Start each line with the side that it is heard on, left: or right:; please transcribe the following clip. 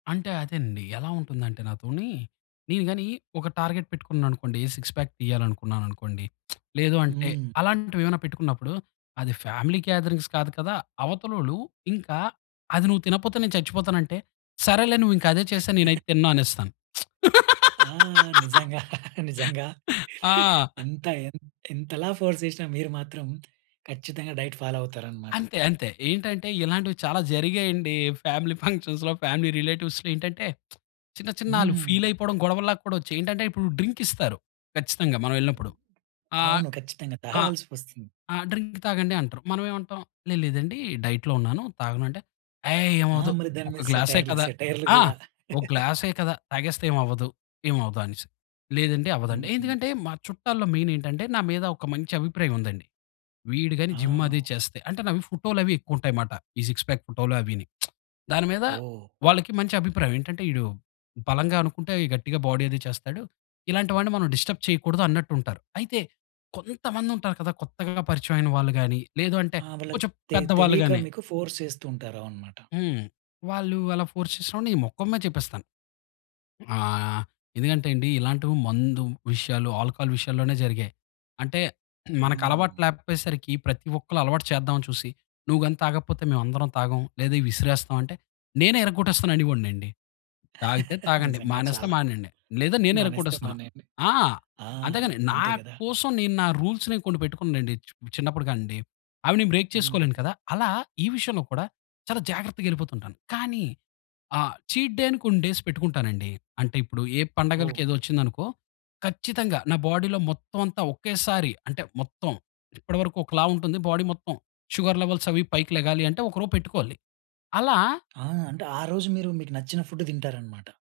left: అంటే అదేనండి. ఎలా ఉంటుందంటే నాతోని నేను గాని ఒక టార్గెట్ పెట్టుకున్నాననుకోండి. సిక్స్ పాక్ తీయాలనుకున్నాననుకోండి. లేదు అంటే
right: హ్మ్.
left: అలాంటివేమైనా పెట్టుకున్నప్పుడు అది ఫ్యామిలీ గేదరింగ్స్ కాదు కదా. అవతలోళ్ళు ఇంకా అది నువ్వు తినకపోతే నేను చచ్చిపోతానంటే, సరేలే! నువ్వు ఇంకా అదే చేసేయి నేనైతే తినను అనేస్తాను.
right: ఆ! నిజంగా. నిజంగా.
left: ఆ!
right: ఎంత ఎన్ ఎంతలా ఫోర్స్ చేసినా మీరు మాత్రం ఖచ్చితంగా డైట్ ఫాలో అవుతారనమాట.
left: అంతే. అంతే. ఏంటంటే ఇలాంటివి చాలా జరిగాయండి ఫ్యామిలీ ఫంక్షన్స్‌లో ఫ్యామిలీ రిలేటివ్స్‌లో. ఏంటంటే, చిన్న చిన్న ఆళ్ళు ఫీల్
right: హ్మ్.
left: అయిపోవడం గొడవల్లా కూడా వచ్చాయి. ఏంటంటే ఇప్పుడు డ్రింక్ ఇస్తారు ఖచ్చితంగా మనం ఎళ్ళినప్పుడు. ఆహ్,
right: అవును. ఖచ్చితంగా.
left: ఆహ్,
right: తాగాల్సి వస్తుంది.
left: "ఆ! డ్రింక్ తాగండి" అంటారు. మనం ఏమంటాం, "లేదు లేదండి డైట్‌లో ఉన్నాను. తాగను." అంటే "అయ్
right: ఆ!
left: ఏమవ్వదు
right: మరి దాని
left: ఒక
right: మీద
left: గ్లాసే
right: సెటైర్‌లు
left: కదా.
right: సెటైర్‌లు
left: ఆ!
right: కూడా.
left: ఒక గ్లాసే కదా తాగేస్తే ఏమవ్వదు ఏమవ్వదు" అనేసి. "లేదండి అవ్వదండి.
right: హుహు.
left: ఎందుకంటే మా చుట్టాల్లో మెయిన్ ఏంటంటే, నా మీద ఒక మంచి అభిప్రాయముందండి. వీడు గాని జిమ్ అది
right: ఆ!
left: చేస్తే, అంటే నావి ఫోటోలవి ఎక్కువుంటాయిమాట. ఈ సిక్స్ పాక్ ఫోటోలు అవిని. దాని మీద
right: ఓహ్!
left: వాళ్లకి మంచి అభిప్రాయం. ఏంటంటే ఈడు బలంగా అనుకుంటే గట్టిగా బాడీ అది చేస్తాడు. ఇలాంటి వాడిని మనం డిస్టర్బ్ చేయకూడదన్నట్టుంటారు. అయితే కొంతమందుంటారు కదా! కొత్తగా పరిచయమైన వాళ్ళు గాని లేదు అంటే
right: ఆ! వాళ్ళకి
left: కొంచెం
right: తె
left: పెద్దవాళ్ళు
right: తెలీక
left: గాని.
right: మీకు ఫోర్స్ చేస్తూ ఉంటారు అవననమాట.
left: హ్మ్. వాళ్ళు అలా ఫోర్స్ చేసినప్పుడు నేను మొఖం మీద చెప్పేస్తాను. ఆ! ఎందుకంటే అండి ఇలాంటివి మందు విషయాలు, ఆల్కహాల్ విషయాల్లోనే జరిగాయి. అంటే మనకలవాటు
right: హ్మ్.
left: లేకపోయేసరికి ప్రతి ఒక్కళ్ళు అలవాటు చేద్దాం అని చూసి. "నువ్వు గాని తాగకపోతే మేము అందరం తాగం లేదా విసిరేస్తాం" అంటే నేనే ఇరగొట్టేస్తాననివోడినండి. "తాగితే తాగండి
right: నిజంగా
left: మానేస్తే
right: చాలా,
left: మానేయండి." లేదా నేనే
right: మానేస్తే
left: ఇరగ్గొట్టేస్తాను.
right: మానేయండి.
left: ఆ!
right: ఆ!
left: అంతేగాని నా
right: అంతే కదా!
left: కోసం నేను నా రూల్స్‌ని కొన్ని పెట్టుకున్నానండి. చు చిన్నప్పుడు కాడినుండి. అవి నేను బ్రేక్
right: హ్మ్.
left: చేసుకోలేను కదా! అలా ఈ విషయంలో కూడా చాలా జాగ్రత్తగా వెళ్ళిపోతుంటాను. కానీ ఆ చీట్ డే కొన్ని డేస్ పెట్టుకుంటానండి. అంటే ఇప్పుడు ఏ పండగలకి
right: ఓహ్!
left: ఏదో వచ్చింది అనుకో, ఖచ్చితంగా నా బాడీలో మొత్తం అంతా ఒకేసారి అంటే మొత్తం ఇప్పటి వరకు ఒకలా ఉంటుంది. బాడీ మొత్తం షుగర్ లెవెల్స్ అవి పైకి లెగాలి అంటే ఒక రోజు పెట్టుకోవాలి. అలా
right: ఆ! అంటే ఆ రోజు మీరు మీకు నచ్చిన ఫుడ్డు తింటారనమాట.